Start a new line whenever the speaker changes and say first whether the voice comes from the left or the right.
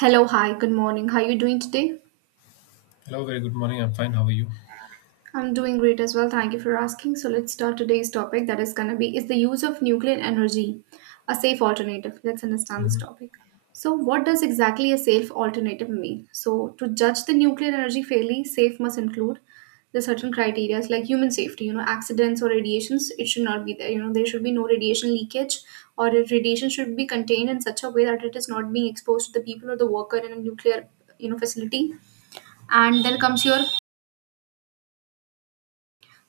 right: Hello, hi, good morning. How are you doing today?
left: Hello, very good morning. I'm fine. How are you?
right: I'm doing great as well. Thank you for asking. So let's start today's topic that is going to be is the use of nuclear energy a safe alternative. Let's understand this
left: Mhm.
right: topic. So what does exactly a safe alternative mean? So to judge the nuclear energy fairly, safe must include the certain criteria like human safety, accidents or radiations, it should not be there. You know, there should be no radiation leakage or radiation should be contained in such a way that it is not being exposed to the people or the worker in a nuclear, facility and then comes your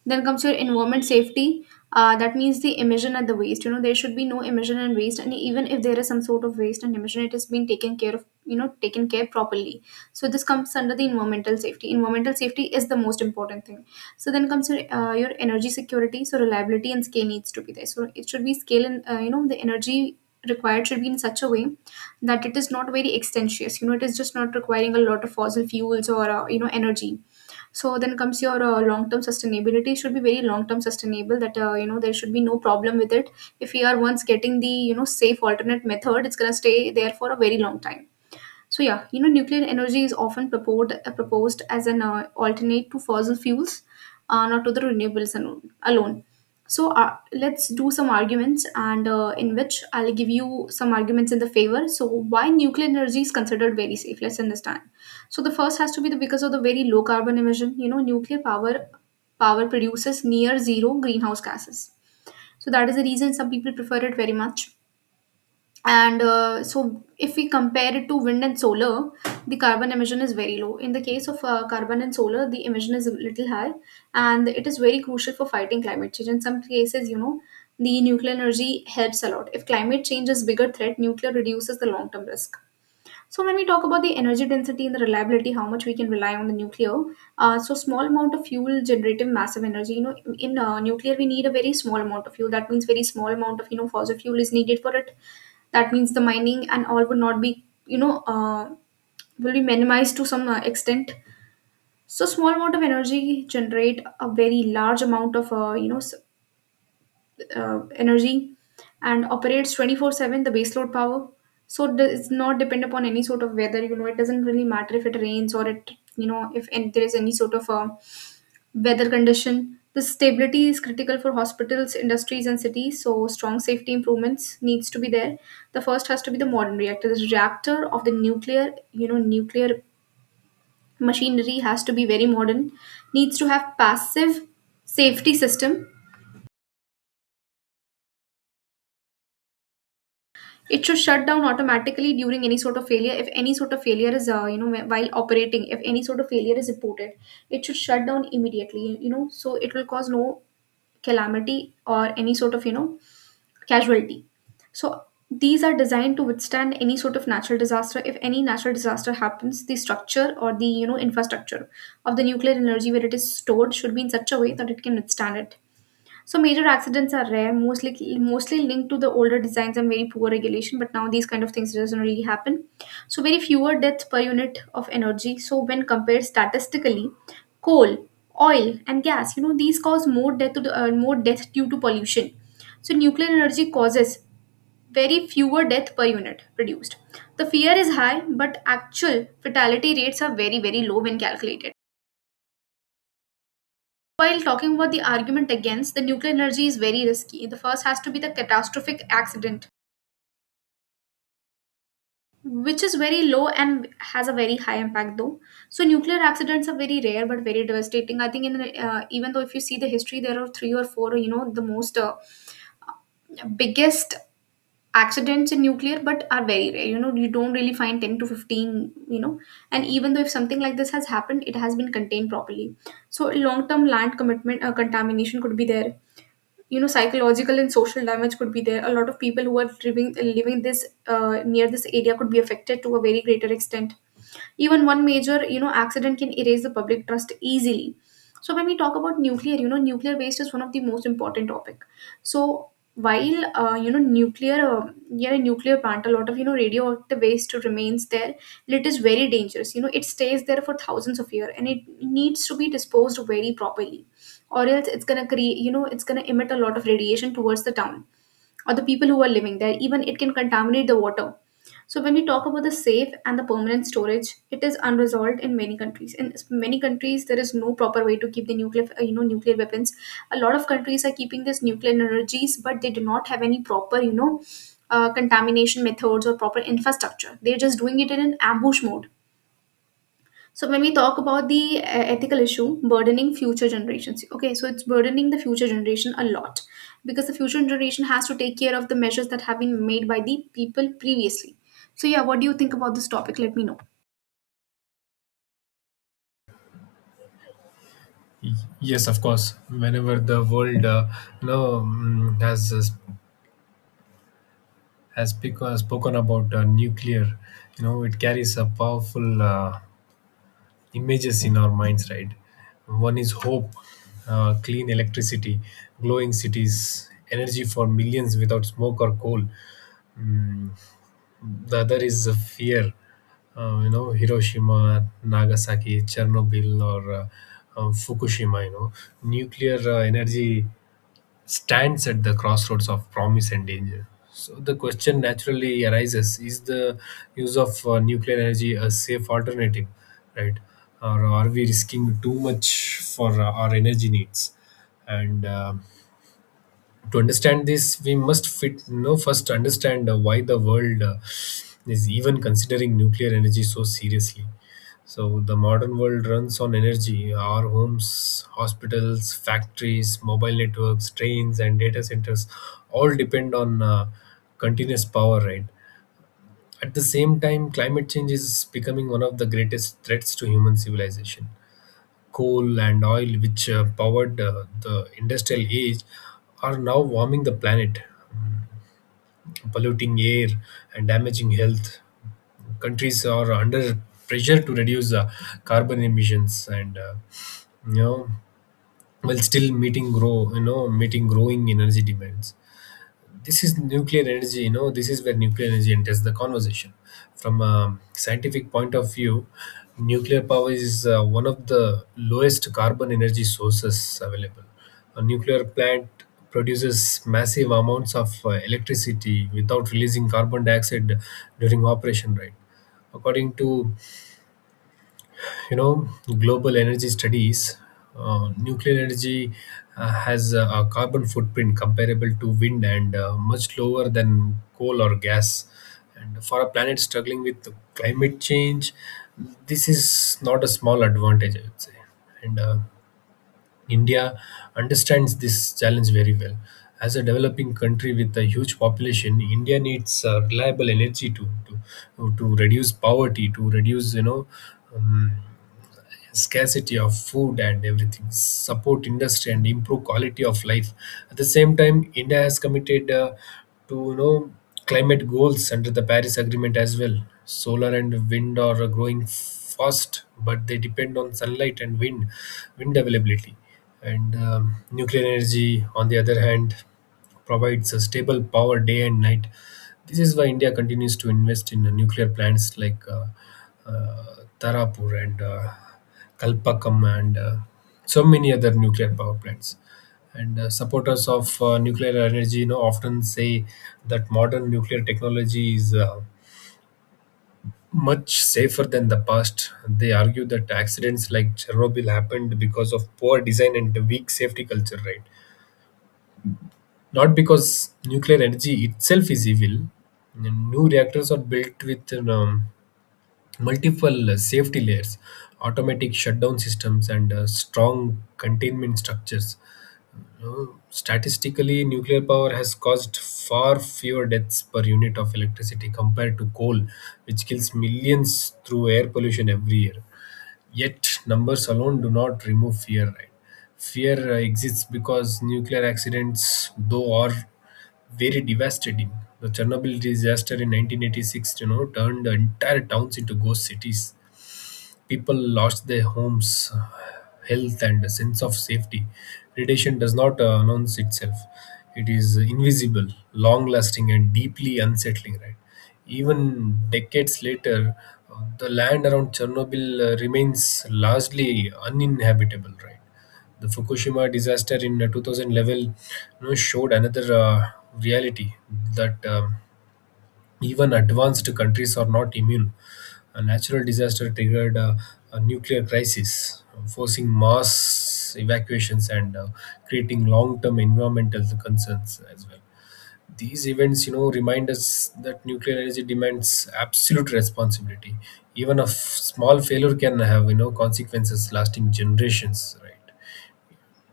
right: then comes your environment safety. That means the emission and the waste. You know, there should be no emission and waste. And even if there is some sort of waste and emission, it has been taken care of, taken care properly. So this comes under the environmental safety. Environmental safety is the most important thing. So then comes your energy security. So reliability and scale needs to be there. So it should be scale and you know the energy required should be in such a way that it is not very extensious. You know, it is just not requiring a lot of fossil fuels or you know energy. So then comes your long term sustainability. It should be very long term sustainable that you know there should be no problem with it. If we are once getting the you know safe alternate method, it's going to stay there for a very long time. So yeah, you know, nuclear energy is often proposed as an alternate to fossil fuels, not to the alone. So let's do some arguments, and in which I'll give you some arguments in the favor. So why nuclear energy is considered very safe? Let's understand. So the first has to be the because of the very low carbon emission. You know, nuclear power produces near zero greenhouse gases. So that is the reason some people prefer it very much, and so if we compare it to wind and solar, the carbon emission is very low. In the case of carbon and solar the emission is a little high, and it is very crucial for fighting climate change. In some cases, you know, the nuclear energy helps a lot. If climate change is bigger threat, nuclear reduces the long term risk. So when we talk about the energy density and the reliability, how much we can rely on the nuclear, so small amount of fuel generating massive energy. You know, in nuclear we need a very small amount of fuel. That means very small amount of you know fossil fuel is needed for it. That means the mining and all would not be you know will be minimized to some extent. So small amount of energy generate a very large amount of energy and operates 24/7 the baseload power. So it does not depend upon any sort of weather. You know, it doesn't really matter if it rains or it, you know, if and there is any sort of a weather condition. The stability is critical for hospitals, industries, and cities, so strong safety improvements needs to be there. The first has to be the modern reactor. The reactor of the nuclear you know nuclear machinery has to be very modern, needs to have passive safety system. It should shut down automatically during any sort of failure. If any sort of failure is, while operating, if any sort of failure is reported, it should shut down immediately, you know, so it will cause no calamity or any sort of, casualty. So these are designed to withstand any sort of natural disaster. If any natural disaster happens, the structure or the, infrastructure of the nuclear energy where it is stored should be in such a way that it can withstand it. So major accidents are rare, mostly linked to the older designs and very poor regulation. But now these kind of things doesn't really happen. So very fewer deaths per unit of energy. So when compared statistically, coal, oil, and gas, you know these cause more death to the, more death due to pollution. So nuclear energy causes very fewer death per unit produced. The fear is high, but actual fatality rates are very low when calculated. While talking about the argument against, the nuclear energy is very risky. The first has to be the catastrophic accident, which is very low and has a very high impact though. So nuclear accidents are very rare but very devastating. I think in the, even though if you see the history, there are three or four, you know, the most biggest accidents in nuclear but are very rare. You know, you don't really find 10 to 15, you know, and even though if something like this has happened, it has been contained properly. So long term land commitment contamination could be there. You know, psychological and social damage could be there. A lot of people who are living this near this area could be affected to a very greater extent. Even one major you know accident can erase the public trust easily. So when we talk about nuclear, you know, nuclear waste is one of the most important topic. So while nuclear plant, a lot of you know radioactive waste remains there and it is very dangerous. You know, it stays there for thousands of years and it needs to be disposed very properly, or else it's gonna create you know it's gonna emit a lot of radiation towards the town or the people who are living there. Even it can contaminate the water. So when we talk about the safe and the permanent storage, it is unresolved in many countries. In many countries there is no proper way to keep the nuclear, nuclear weapons. A lot of countries are keeping this nuclear energies but they do not have any proper you know contamination methods or proper infrastructure. They're just doing it in an ambush mode. So when we talk about the ethical issue, burdening future generations, okay, so it's burdening the future generation a lot because the future generation has to take care of the measures that have been made by the people previously. So yeah, what do you think about this topic? Let me know.
left: Y- Yes, of course. Whenever the world, has spoken about nuclear, you know, it carries a powerful images in our minds, right? One is hope, clean electricity, glowing cities, energy for millions without smoke or coal. The other is a fear, you know, Hiroshima, Nagasaki, Chernobyl, or Fukushima, you know, nuclear energy stands at the crossroads of promise and danger. So the question naturally arises, is the use of nuclear energy a safe alternative, right? Or are we risking too much for our energy needs? And, to understand this, we must fit you know first understand why the world is even considering nuclear energy so seriously. So the modern world runs on energy. Our homes, hospitals, factories, mobile networks, trains and data centers all depend on continuous power, right? At the same time, climate change is becoming one of the greatest threats to human civilization. Coal and oil, which powered the industrial age, are now warming the planet, polluting air, and damaging health. Countries are under pressure to reduce carbon emissions, and, you know, while still meeting grow you know meeting growing energy demands. This is where nuclear energy enters the conversation. From a scientific point of view, nuclear power is one of the lowest carbon energy sources available. A nuclear plant produces massive amounts of electricity without releasing carbon dioxide during operation, right? According to, you know, global energy studies, nuclear energy has a carbon footprint comparable to wind and much lower than coal or gas. And for a planet struggling with climate change, this is not a small advantage, I would say. And India understands this challenge very well. As a developing country with a huge population, India needs reliable energy to reduce poverty, to reduce, you know, um, scarcity of food and everything, support industry and improve quality of life. At the same time, India has committed to, you know, climate goals under the Paris Agreement as well. Solar and wind are growing fast, but they depend on sunlight and wind availability. And Nuclear energy, on the other hand, provides a stable power day and night. This is why India continues to invest in nuclear plants like uh, Tarapur and, Kalpakkam, and so many other nuclear power plants. And, supporters of, nuclear energy, you know, often say that modern nuclear technology is, much safer than the past. They argue that accidents like Chernobyl happened because of poor design and weak safety culture, right? Not because nuclear energy itself is evil. New reactors are built with, multiple safety layers, automatic shutdown systems, and, strong containment structures. You Statistically, nuclear power has caused far fewer deaths per unit of electricity compared to coal, which kills millions through air pollution every year. Yet, numbers alone do not remove fear, right? Fear exists because nuclear accidents, though, are very devastating. The Chernobyl disaster in 1986, you know, turned entire towns into ghost cities. People lost their homes, health, and a sense of safety. Predation does not announce itself. It is invisible, long lasting, and deeply unsettling, right? Even decades later, the land around Chernobyl remains largely uninhabitable, right? The Fukushima disaster in 2011, you know, showed another reality, that, even advanced countries are not immune. A natural disaster triggered a nuclear crisis, forcing mass evacuations and, creating long-term environmental concerns as well. These events, you know, remind us that nuclear energy demands absolute responsibility. Even a small failure can have, you know, consequences lasting generations. Right.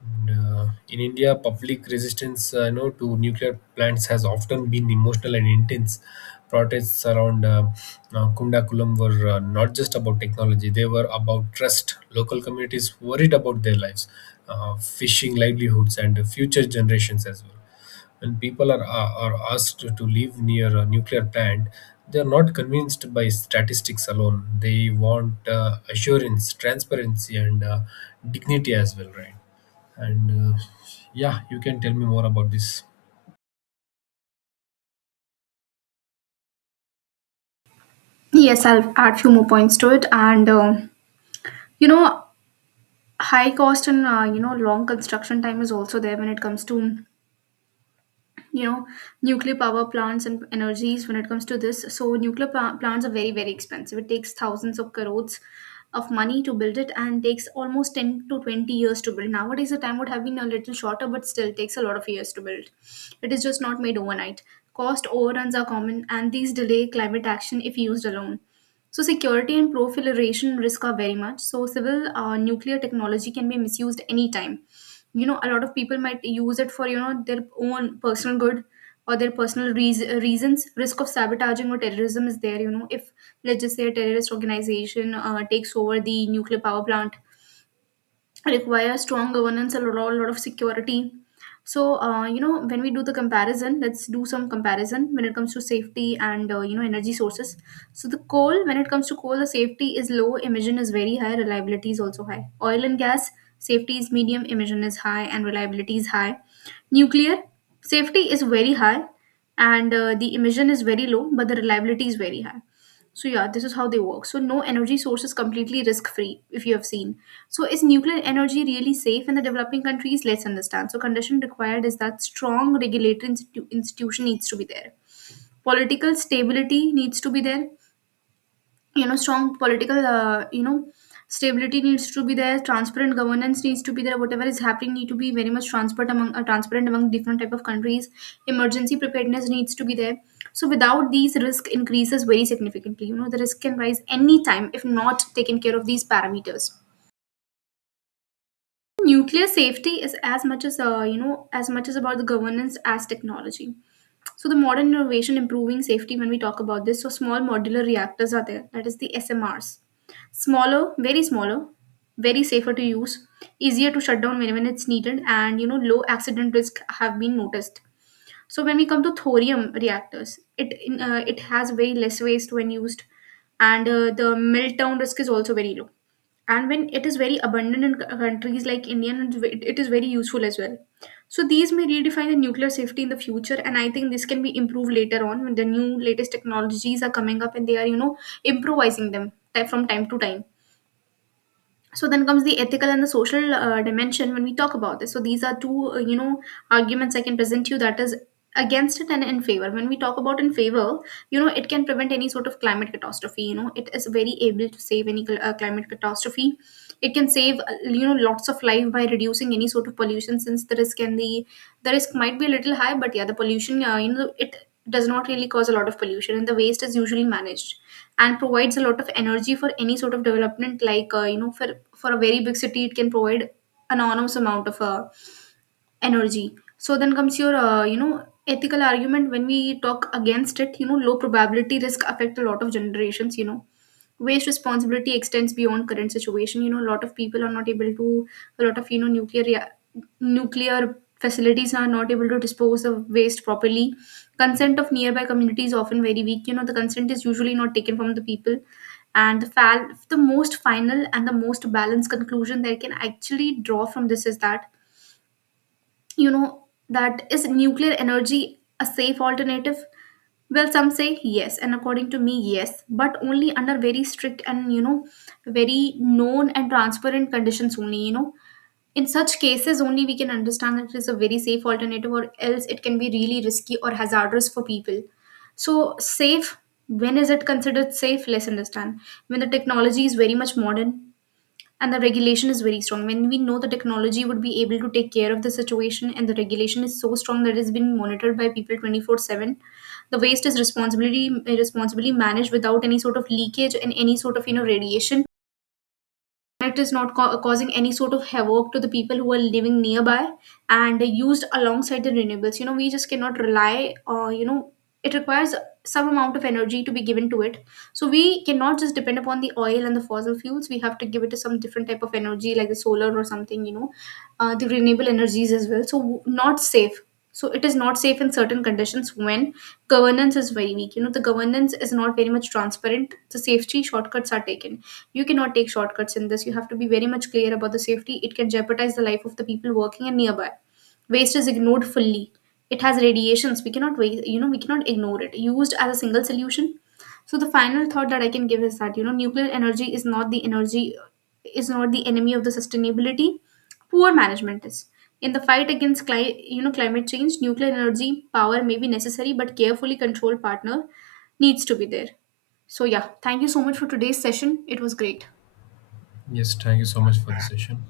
left: And, in India, public resistance, you know, to nuclear plants has often been emotional and intense. Protests around Kundakulam were, not just about technology, they were about trust. Local communities worried about their lives, fishing livelihoods, and future generations as well. When people are asked to live near a nuclear plant, they are not convinced by statistics alone. They want, assurance, transparency, and, dignity as well, right? and Yeah, you can tell me more about this.
right: Yes, I'll add few more points to it, and you know, high cost and you know long construction time is also there when it comes to you know nuclear power plants and energies. When it comes to this, so plants are very expensive. It takes thousands of crores of money to build it and takes almost 10 to 20 years to build. Nowadays the time would have been a little shorter but still takes a lot of years to build. It is just not made overnight. Cost overruns are common and these delay climate action if used alone. So security and proliferation risk are very much. So civil nuclear technology can be misused anytime. You know, a lot of people might use it for you know their own personal good or their personal reasons. Risk of sabotaging or terrorism is there. You know, if let's just say a terrorist organization takes over the nuclear power plant, require strong governance and a lot of security. So you know, when we do the comparison, let's do some comparison when it comes to safety and you know energy sources. So the coal, when it comes to coal, the safety is low, emission is very high, reliability is also high. Oil and gas, safety is medium, emission is high, and reliability is high. Nuclear, safety is very high, and the emission is very low but the reliability is very high. So yeah, this is how they work. So no energy source is completely risk free, if you have seen. So is nuclear energy really safe in the developing countries? Let's understand. So condition required is that strong regulatory institution needs to be there. Political stability needs to be there. Strong political, stability needs to be there. Transparent governance needs to be there. Whatever is happening need to be very much transparent among different type of countries. Emergency preparedness needs to be there. So without these, risk increases very significantly. The risk can rise any time if not taken care of these parameters. Nuclear safety is as much as, as much as about the governance as technology. So the modern innovation improving safety, when we talk about this, so small modular reactors are there, that is the SMRs. Smaller, very smaller, very safer to use, easier to shut down whenever it's needed, and low accident risk have been noticed. So when we come to thorium reactors, it has very less waste when used, and the meltdown risk is also very low. And when it is very abundant in countries like India, it is very useful as well. So these may redefine the nuclear safety in the future, and I think this can be improved later on when the new latest technologies are coming up and they are, improvising them from time to time. So then comes the ethical and the social dimension. When we talk about this, so these are two, arguments I can present to you, that is against it and in favor. When we talk about in favor, it can prevent any sort of climate catastrophe. It is very able to save any climate catastrophe. It can save, lots of life by reducing any sort of pollution. Since the risk and the risk might be a little high, but yeah, the pollution, it does not really cause a lot of pollution, and the waste is usually managed, and provides a lot of energy for any sort of development, like for a very big city, it can provide an enormous amount of energy. So then comes your, ethical argument. When we talk against it, low probability risk affect a lot of generations. Waste responsibility extends beyond current situation. A lot of people are not able to, a lot of, nuclear facilities are not able to dispose of waste properly. Consent of nearby communities often very weak. The consent is usually not taken from the people. and the fal- the most final and the most balanced conclusion that I can actually draw from this is that, that is nuclear energy a safe alternative? Well, some say yes, and according to me, yes, but only under very strict and, very known and transparent conditions only. In such cases, only we can understand that it is a very safe alternative, or else it can be really risky or hazardous for people. So, safe, when is it considered safe? Let's understand. When the technology is very much modern, and the regulation is very strong, when we know the technology would be able to take care of the situation and the regulation is so strong that it's been monitored by people 24/7. The waste is responsibly Responsibly managed without any sort of leakage and any sort of, radiation. It is not causing any sort of havoc to the people who are living nearby, and used alongside the renewables. We just cannot rely, or it requires some amount of energy to be given to it. So we cannot just depend upon the oil and the fossil fuels. We have to give it to some different type of energy like the solar or something, the renewable energies as well. So, not safe. So it is not safe in certain conditions when governance is very weak. The governance is not very much transparent, the safety shortcuts are taken. You cannot take shortcuts in this. You have to be very much clear about the safety. It can jeopardize the life of the people working and nearby. Waste is ignored fully. It has radiations. We cannot waste, we cannot ignore it. Used as a single solution. So the final thought that I can give is that, nuclear energy is not the energy, is not the enemy of the sustainability. Poor management is. In the fight against climate change, nuclear energy power may be necessary, but carefully controlled partner needs to be there. So, yeah, thank you so much for today's session. It was great.
left: Yes, thank you so much for the session.